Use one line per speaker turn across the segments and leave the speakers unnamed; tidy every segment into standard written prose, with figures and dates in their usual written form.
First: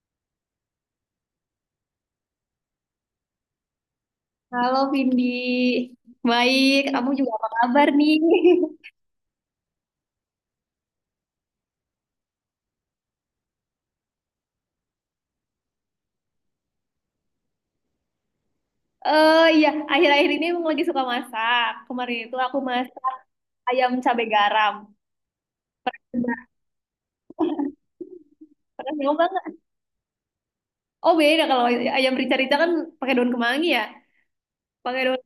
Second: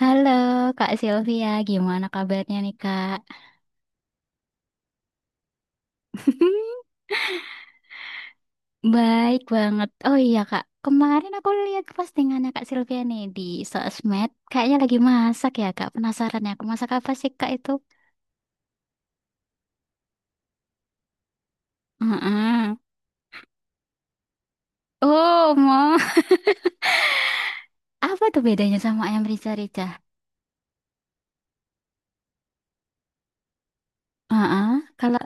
Halo Kak Sylvia, gimana kabarnya nih Kak?
Halo Vindi, baik. Kamu juga apa kabar nih?
Baik banget. Oh iya Kak, kemarin aku lihat postingannya Kak Sylvia nih di sosmed. Kayaknya lagi masak ya Kak, penasaran ya. Aku masak apa sih Kak itu?
Iya, akhir-akhir ini emang lagi suka masak. Kemarin itu aku
Heeh.
masak ayam cabai garam.
Oh, mau.
Nah,
Apa tuh bedanya
Pernah
sama ayam
nyoba nggak?
rica-rica?
Oh beda kalau ayam rica-rica kan pakai daun kemangi ya.
Heeh.
Pakai daun
Kalau...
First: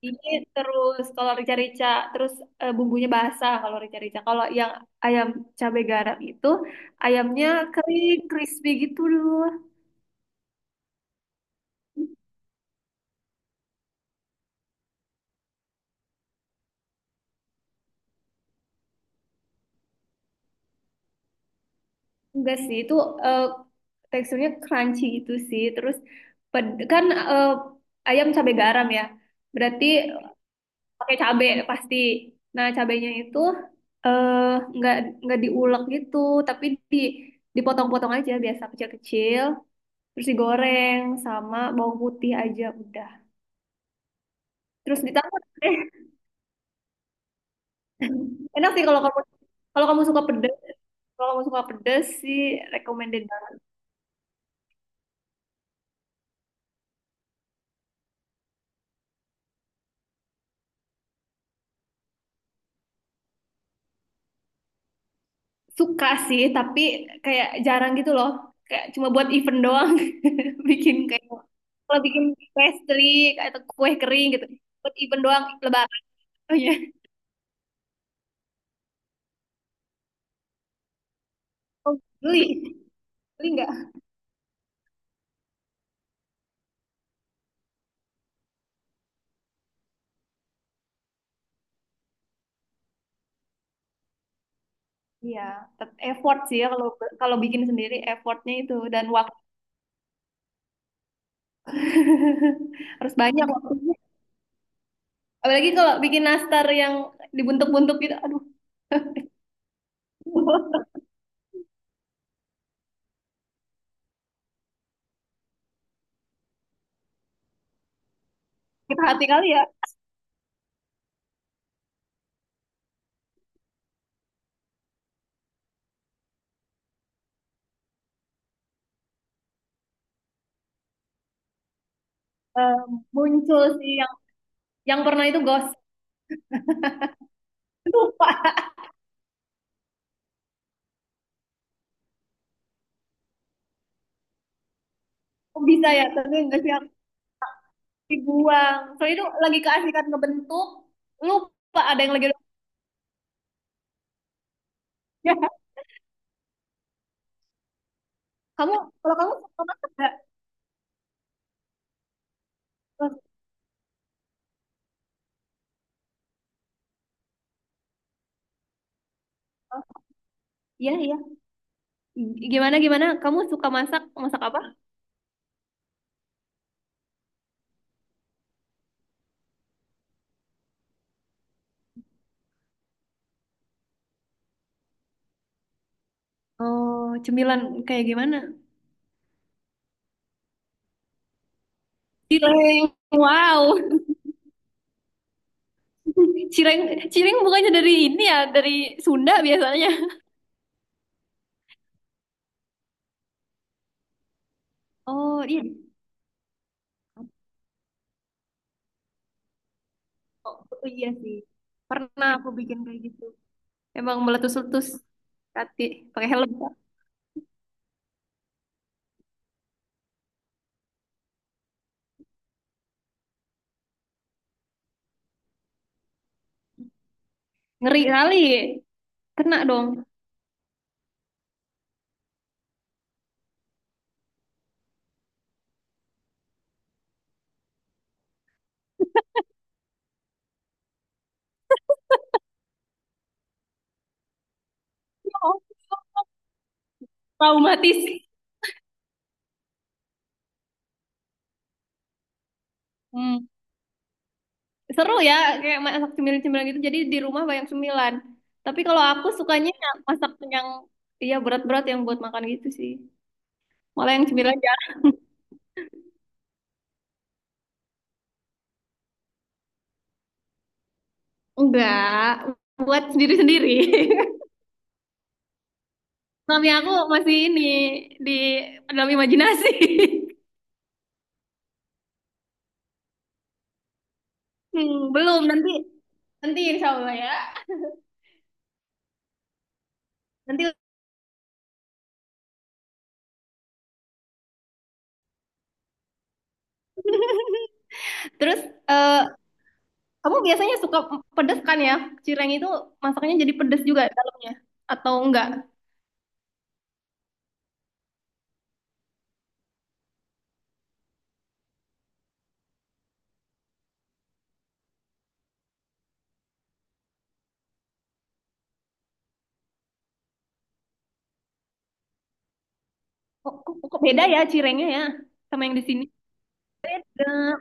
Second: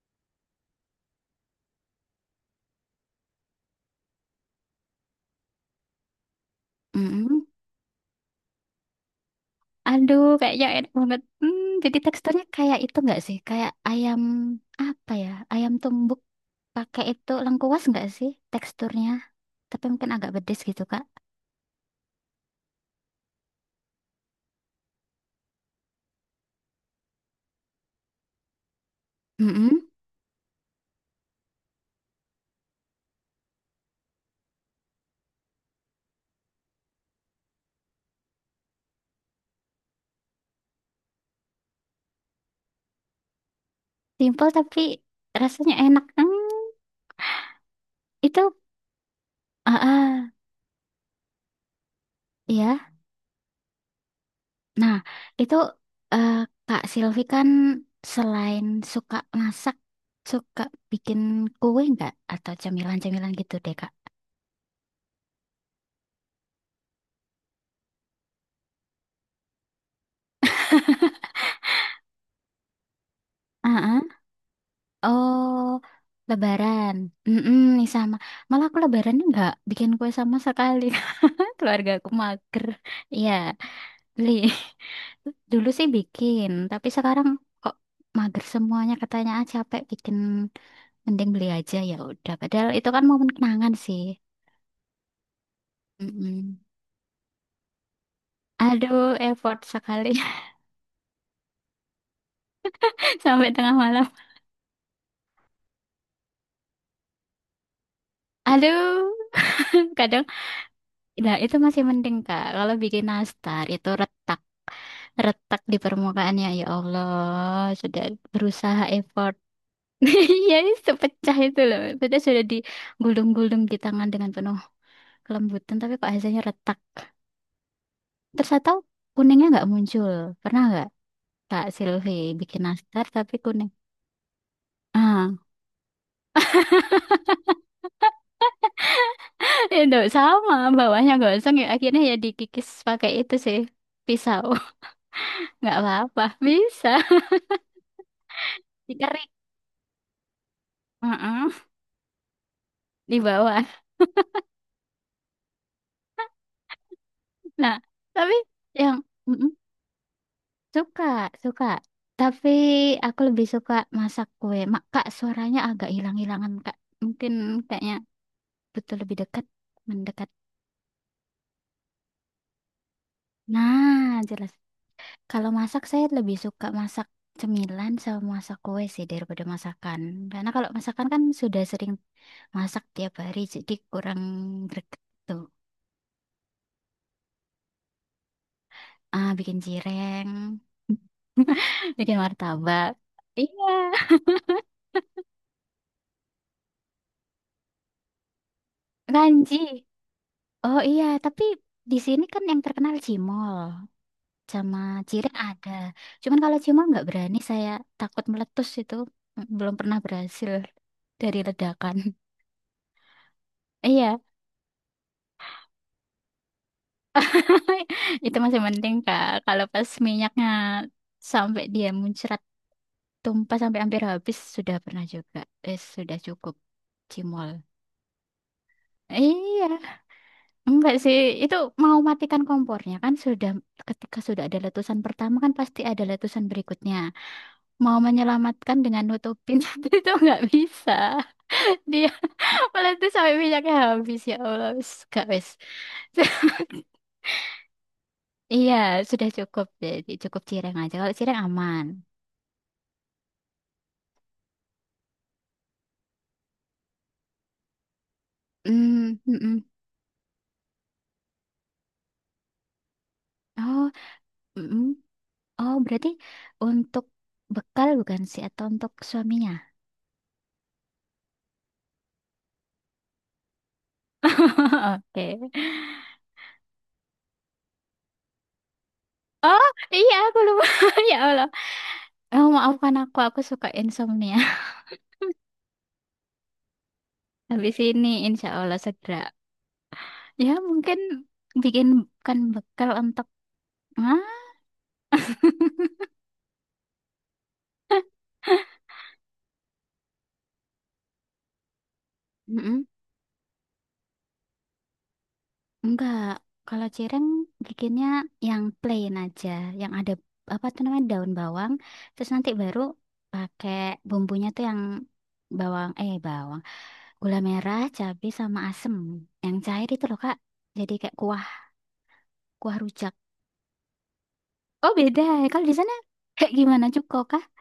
kemangi terus kalau rica-rica terus bumbunya basah kalau rica-rica. Kalau yang ayam cabai garam itu
Mm-mm.
ayamnya kering, crispy gitu loh.
Aduh, kayaknya enak banget. Hmm, jadi teksturnya kayak itu nggak sih? Kayak ayam apa ya? Ayam tumbuk pakai itu lengkuas nggak sih teksturnya? Tapi mungkin agak pedes gitu, Kak.
Enggak sih, eh, teksturnya crunchy gitu sih. Terus kan eh, ayam cabai garam ya. Berarti
Mm.
pakai cabai pasti. Nah, cabainya itu eh enggak enggak diulek gitu, tapi di dipotong-potong aja biasa kecil-kecil, terus digoreng sama bawang putih aja udah.
Simple tapi
Terus ditambah
rasanya
deh.
enak. Hmm, itu,
Enak sih
ah,
kalau kamu suka
ah,
pedes, kalau kamu suka pedes sih
iya.
recommended banget.
Nah, itu eh, Kak Silvi kan selain suka masak, suka bikin kue nggak? Atau camilan-camilan gitu deh, Kak.
Suka sih, tapi kayak jarang gitu loh. Kayak cuma buat event doang. Bikin kayak kalau bikin pastry atau
Ah,
kue
ah.
kering gitu. Buat event doang
Oh,
lebaran. Oh iya.
Lebaran. Mm-mm, nih sama. Malah aku Lebarannya nggak bikin kue sama sekali. Keluarga
Oh,
aku
beli.
mager. Iya,
Beli nggak?
beli. Dulu sih bikin, tapi sekarang kok mager semuanya. Katanya capek bikin, mending beli aja ya udah. Padahal itu kan momen kenangan sih.
Iya, effort
Mm-mm.
sih ya kalau kalau bikin sendiri effortnya itu dan
Aduh,
waktu
effort sekali
harus banyak
sampai tengah
waktunya.
malam.
Apalagi kalau bikin nastar yang dibentuk-bentuk gitu, aduh,
Aduh, kadang, nah itu masih mending Kak. Kalau bikin nastar itu retak. Retak di permukaannya, ya, ya Allah, sudah berusaha
kita hati
effort.
kali ya.
Ya, sepecah itu loh, sudah digulung-gulung di tangan dengan penuh kelembutan, tapi kok hasilnya retak terus atau kuningnya nggak muncul? Pernah nggak Kak Silvi bikin
Eh,
nastar tapi
muncul
kuning
sih yang pernah
ah
itu gosip lupa
itu sama bawahnya gosong, ya akhirnya ya dikikis pakai itu sih, pisau.
Kok
Nggak
bisa ya
apa-apa,
tapi nggak sih
bisa
dibuang. Soalnya itu
dikerik.
lagi keasikan ngebentuk,
Heeh,
lupa ada yang lagi
di bawah. Nah, tapi
Kamu,
yang...
kalau kamu suka masak nggak?
Suka, suka. Tapi
Oh,
aku lebih suka masak kue. Kak, suaranya agak hilang-hilangan, Kak. Mungkin kayaknya butuh lebih dekat,
oh.
mendekat.
Iya, iya. Gimana? Kamu suka masak,
Nah,
masak
jelas.
apa?
Kalau masak, saya lebih suka masak cemilan sama masak kue sih daripada masakan. Karena kalau masakan kan sudah sering masak tiap hari, jadi kurang greget tuh.
Oh, cemilan kayak gimana?
Ah, bikin cireng, bikin martabak.
Cireng,
Iya,
wow. Cireng, cireng bukannya dari ini ya, dari Sunda
kanji.
biasanya.
Oh iya, tapi di sini kan yang terkenal cimol. Sama cireng
Oh, iya.
ada. Cuman kalau cimol nggak berani, saya takut meletus itu. Belum pernah berhasil
Oh, iya sih.
dari ledakan.
Pernah aku bikin kayak gitu. Emang
Iya,
meletus-letus. Tati, pakai helm.
itu masih penting Kak. Kalau pas minyaknya sampai dia muncrat tumpah sampai hampir habis sudah pernah juga. Eh, sudah cukup cimol.
Ngeri kali. Kena
Iya,
dong.
enggak sih. Itu mau matikan kompornya kan, sudah ketika sudah ada letusan pertama kan, pasti ada letusan berikutnya. Mau menyelamatkan dengan nutupin itu enggak bisa. Dia malah tuh sampai minyaknya habis, ya Allah. Wis, gak wis.
Traumatis.
Iya, sudah cukup jadi cukup cireng aja. Kalau cireng aman.
Hmm. Seru ya, kayak masak cemilan-cemilan gitu. Jadi di rumah banyak cemilan. Tapi kalau
Hmm,
aku
mm-mm.
sukanya yang masak yang iya berat-berat yang buat makan gitu sih.
Oh,
Malah yang cemilan
mm-mm.
jarang.
Oh, berarti untuk bekal bukan sih atau untuk suaminya?
Enggak, buat sendiri-sendiri.
Oke.
Suami aku masih ini di dalam
Oh,
imajinasi.
iya aku lupa. Ya Allah. Oh, maafkan aku suka insomnia.
Hmm, belum nanti nanti insya Allah ya.
Habis ini insya Allah segera. Ya,
Nanti
mungkin bikin bukan bekal untuk ah,
terus eh, kamu biasanya suka pedes kan ya? Cireng itu masaknya jadi pedes juga dalamnya atau enggak?
Enggak, kalau cireng bikinnya yang plain aja, yang ada apa tuh namanya daun bawang, terus nanti baru pakai bumbunya tuh yang bawang, gula merah, cabai sama asem. Yang cair itu loh, Kak. Jadi kayak kuah, kuah rujak.
Kok beda ya cirengnya
Oh,
ya
beda, ya.
sama
Kalau di
yang di
sana
sini?
kayak gimana cuko kah?
Nah,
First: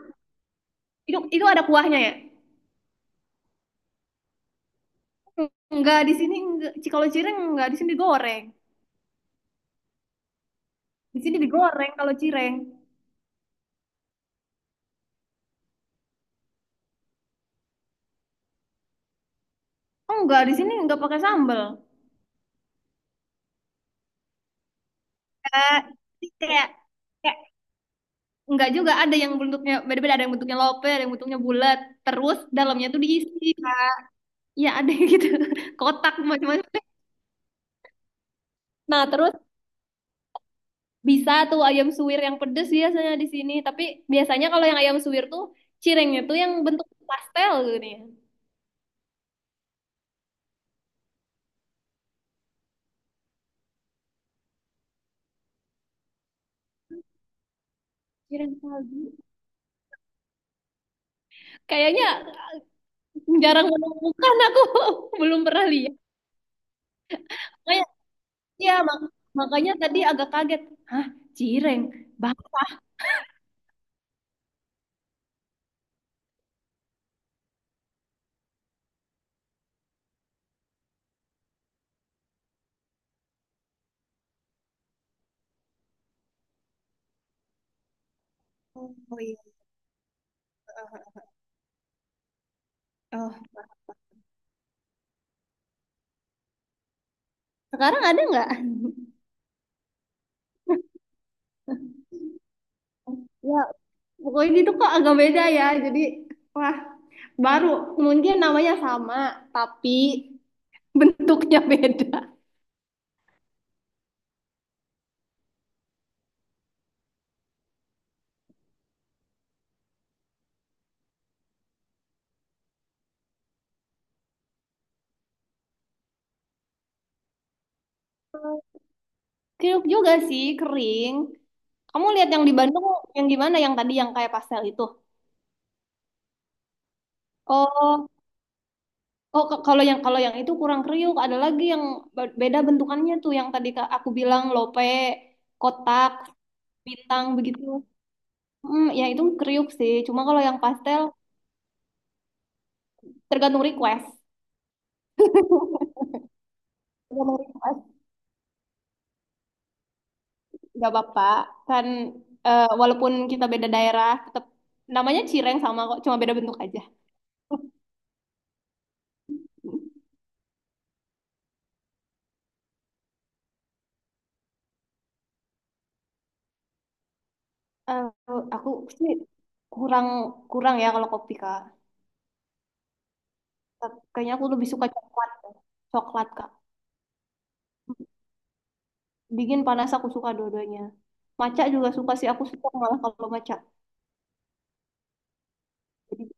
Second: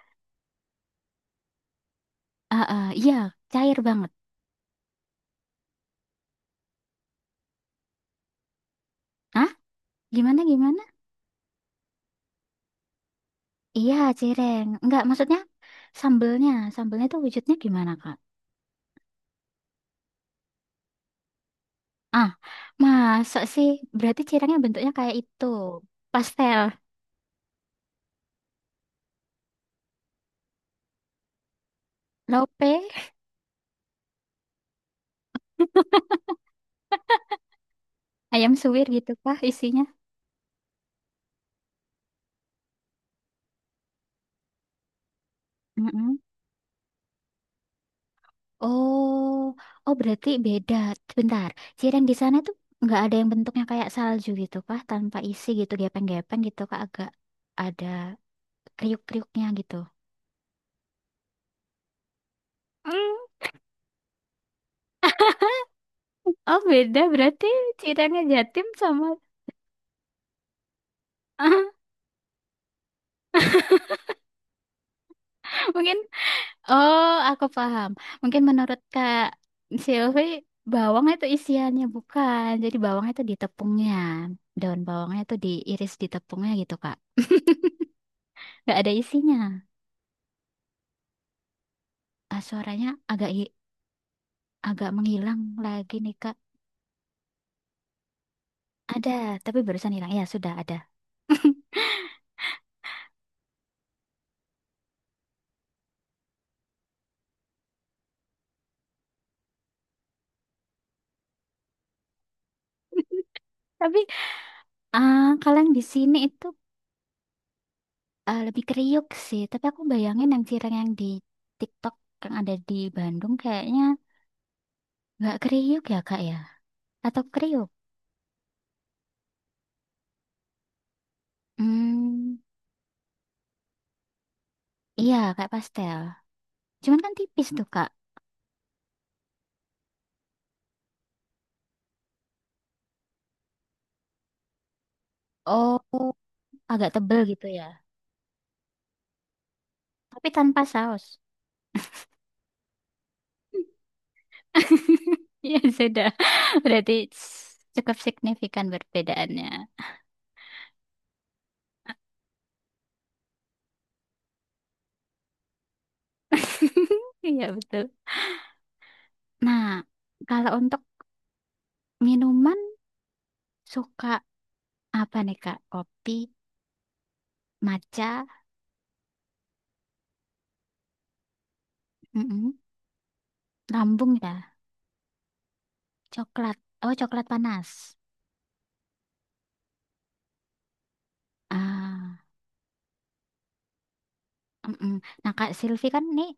itu ada kuahnya ya?
Ah, ah, iya, cair banget.
Enggak di sini enggak. Kalau cireng enggak di sini digoreng.
Hah? Gimana gimana?
Di sini digoreng kalau cireng.
Iya, cireng. Enggak, maksudnya sambelnya, sambelnya tuh wujudnya gimana, Kak?
Oh enggak di sini enggak pakai sambal.
Ah, masa sih? Berarti cirengnya bentuknya kayak itu.
Kayak
Pastel,
kayak kayak enggak juga ada yang bentuknya beda-beda, ada yang bentuknya lope, ada yang bentuknya bulat. Terus
lope,
dalamnya tuh diisi. Ya ada yang gitu. Kotak macam-macam.
ayam suwir
Nah,
gitu
terus
kah isinya?
Bisa tuh ayam suwir yang pedes biasanya di sini. Tapi biasanya kalau yang ayam suwir tuh
Mm-mm.
cirengnya tuh yang bentuk pastel gitu nih.
Oh, oh berarti beda. Bentar, cireng di sana tuh nggak ada yang bentuknya kayak salju gitu kah? Tanpa isi gitu, gepeng-gepeng gitu kah? Agak ada
Cireng salju.
kriuk-kriuknya gitu.
Kayaknya
Hmm.
jarang menemukan aku. Belum pernah lihat.
Oh beda berarti
Makanya,
cirengnya Jatim
ya
sama...
mak- makanya tadi agak kaget. Hah, cireng? Bah,
mungkin oh, aku paham. Mungkin menurut Kak Silvi, bawang itu isiannya bukan. Jadi bawang itu di tepungnya. Daun bawangnya itu diiris di tepungnya gitu, Kak. Nggak ada
Oh iya.
isinya. Ah, suaranya agak
Oh.
hi- agak menghilang lagi nih, Kak.
Sekarang ada nggak?
Ada, tapi barusan hilang. Ya, sudah ada.
Ya, pokoknya itu kok agak beda ya. Jadi, wah, baru mungkin namanya sama, tapi bentuknya beda.
Tapi kalau yang di sini itu lebih kriuk sih. Tapi aku bayangin yang cireng yang di TikTok yang ada di Bandung kayaknya nggak kriuk ya, Kak ya? Atau kriuk?
Kriuk juga sih, kering. Kamu lihat
Hmm.
yang di Bandung yang tadi yang kayak pastel itu?
Iya, kayak pastel. Cuman kan tipis tuh, Kak.
Oh, kalau yang itu kurang kriuk, ada lagi yang beda bentukannya tuh yang tadi aku bilang lope, kotak,
Oh, agak tebel
bintang
gitu
begitu.
ya.
Hmm, ya itu kriuk sih. Cuma
Tapi
kalau yang
tanpa
pastel
saus.
tergantung request.
Iya, sudah. Berarti
Tergantung request,
cukup signifikan perbedaannya.
nggak apa-apa. Kan walaupun kita beda daerah, tetap namanya cireng sama kok, cuma beda bentuk aja.
Iya, betul. Nah, kalau untuk minuman suka apa nih, Kak? Kopi,
Eh,
matcha,
aku sih kurang kurang ya kalau kopi kak.
mm
Tapi
lambung ya,
kayaknya aku lebih suka coklat, Kak. Coklat kak.
coklat. Oh, coklat panas.
Bikin panas aku suka dua-duanya. Maca juga suka
Ah.
sih, aku suka malah kalau maca.
Mm-mm. Nah, Kak Silvi kan
Jadi
nih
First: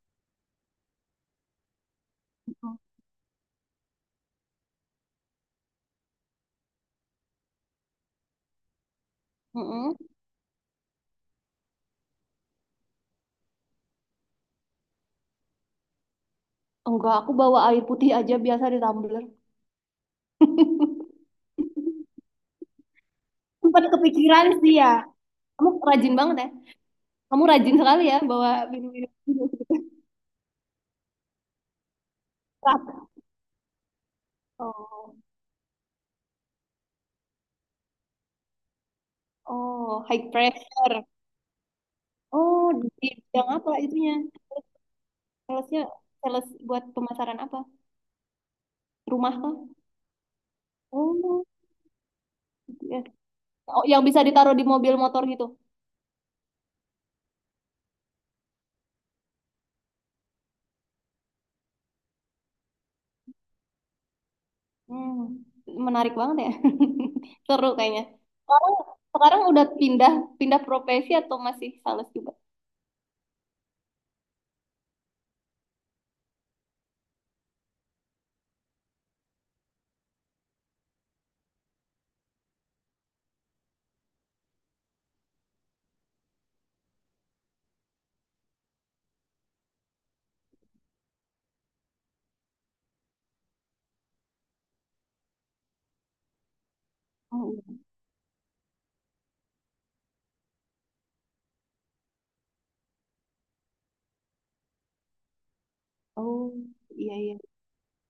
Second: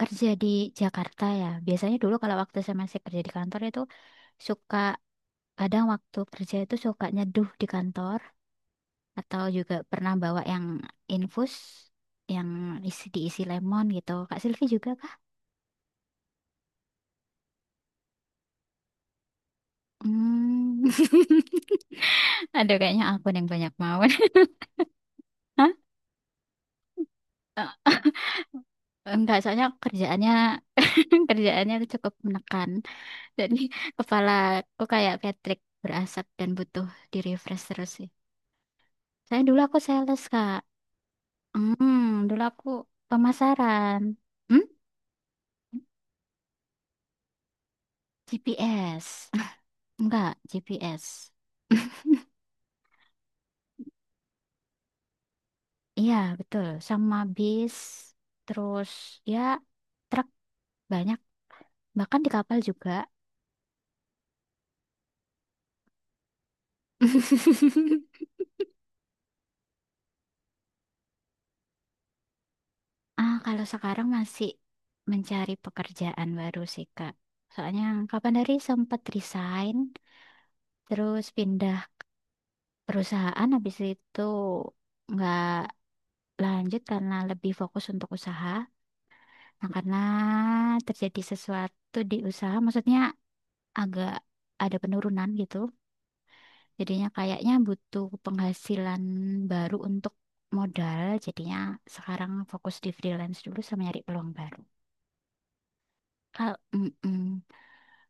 kerja di Jakarta ya. Biasanya dulu kalau waktu saya masih kerja di kantor itu suka kadang waktu kerja itu suka nyeduh di kantor atau juga
mm-mm.
pernah bawa yang infus yang diisi lemon gitu. Kak Silvi juga kah?
Enggak, aku bawa air putih aja biasa di tumbler.
Hmm. Ada kayaknya aku yang banyak
Sempat
mawon.
kepikiran sih ya. Kamu
Hah?
rajin banget ya. Kamu rajin sekali ya bawa minum-minum
Eh, enggak, soalnya kerjaannya kerjaannya cukup menekan.
keras.
Jadi kepala aku kayak
Oh,
Patrick berasap dan butuh di refresh terus. Saya dulu, aku
oh,
sales,
high
Kak.
pressure.
Hmm, dulu aku
Oh, di bidang apa
pemasaran.
itunya?
Hmm?
Salesnya, sales buat pemasaran apa?
GPS.
Rumah kah?
Enggak, GPS.
Oh, GPS. Oh, yang bisa ditaruh di mobil motor gitu.
Iya, betul. Sama bis, terus ya truk banyak, bahkan di kapal juga.
Hmm, menarik banget ya. Seru kayaknya. Sekarang, sekarang udah pindah pindah profesi atau masih sales juga?
Ah, kalau sekarang masih mencari pekerjaan baru sih, Kak. Soalnya kapan dari sempat resign, terus pindah perusahaan, habis itu nggak lanjut karena lebih fokus untuk usaha. Nah, karena terjadi sesuatu di usaha, maksudnya agak ada penurunan gitu. Jadinya kayaknya
Oh, iya.
butuh penghasilan baru untuk modal. Jadinya sekarang fokus di freelance dulu sama nyari peluang baru.
Oh,
Kalau
iya iya.
mm-mm.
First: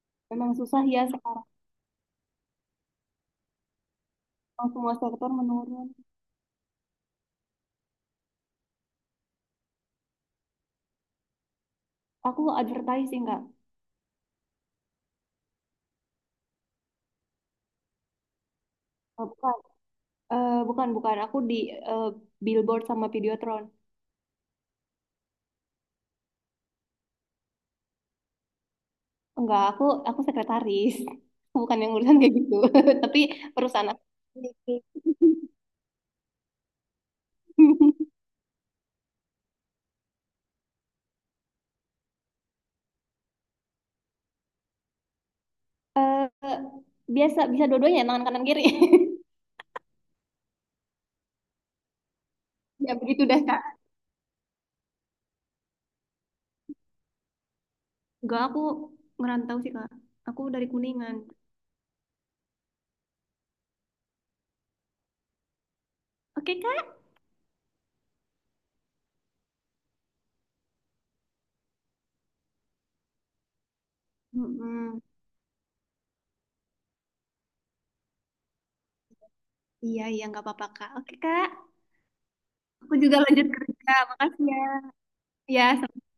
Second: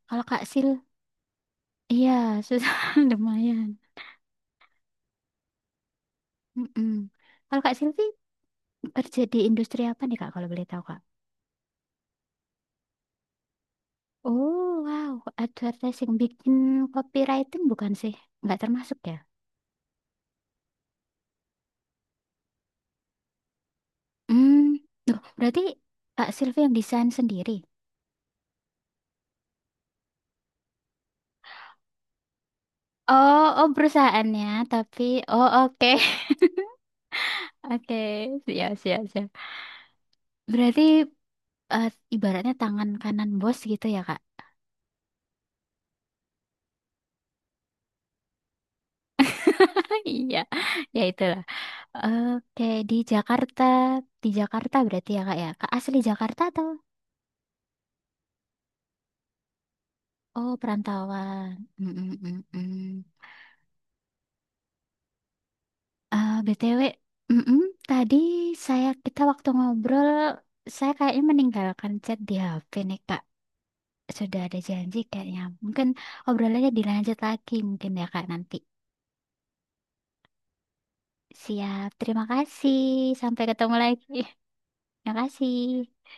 Kalau Kak
Memang
Sil,
susah ya sekarang.
iya susah lumayan.
Memang semua sektor menurun.
Mm-mm. Kalau Kak Silvi kerja di industri apa nih Kak kalau boleh tahu Kak?
Aku advertising nggak
Oh wow, advertising bikin copywriting bukan sih? Nggak termasuk ya?
Oh, bukan. Eh, bukan bukan. Aku di eh, billboard sama Videotron.
Hmm. Duh, berarti Pak Silvi yang desain sendiri.
Enggak, aku sekretaris. Bukan yang urusan kayak gitu. Tapi
Oh, oh
perusahaan aku.
perusahaannya, tapi oh oke. Oke, siap, siap, siap. Berarti eh, ibaratnya tangan kanan bos gitu ya, Kak?
Eh, biasa bisa dua-duanya tangan kanan kiri.
Iya, ya itulah. Oke,
Ya
di
begitu deh Kak.
Jakarta, di Jakarta berarti ya? Kak asli Jakarta atau?
Enggak, aku ngerantau sih Kak. Aku
Oh,
dari Kuningan.
perantauan. Mm -mm, mm, mm. Eh,
Oke
BTW,
Kak.
mm, mm, tadi kita waktu ngobrol, saya kayaknya meninggalkan chat di HP nih, Kak. Sudah ada janji
Mm-mm.
kayaknya. Mungkin obrolannya dilanjut lagi mungkin ya Kak nanti.
Iya iya nggak apa-apa Kak. Oke Kak,
Siap, terima kasih.
aku juga
Sampai
lanjut
ketemu
kerja.
lagi.
Makasih ya.
Terima
Ya.
kasih.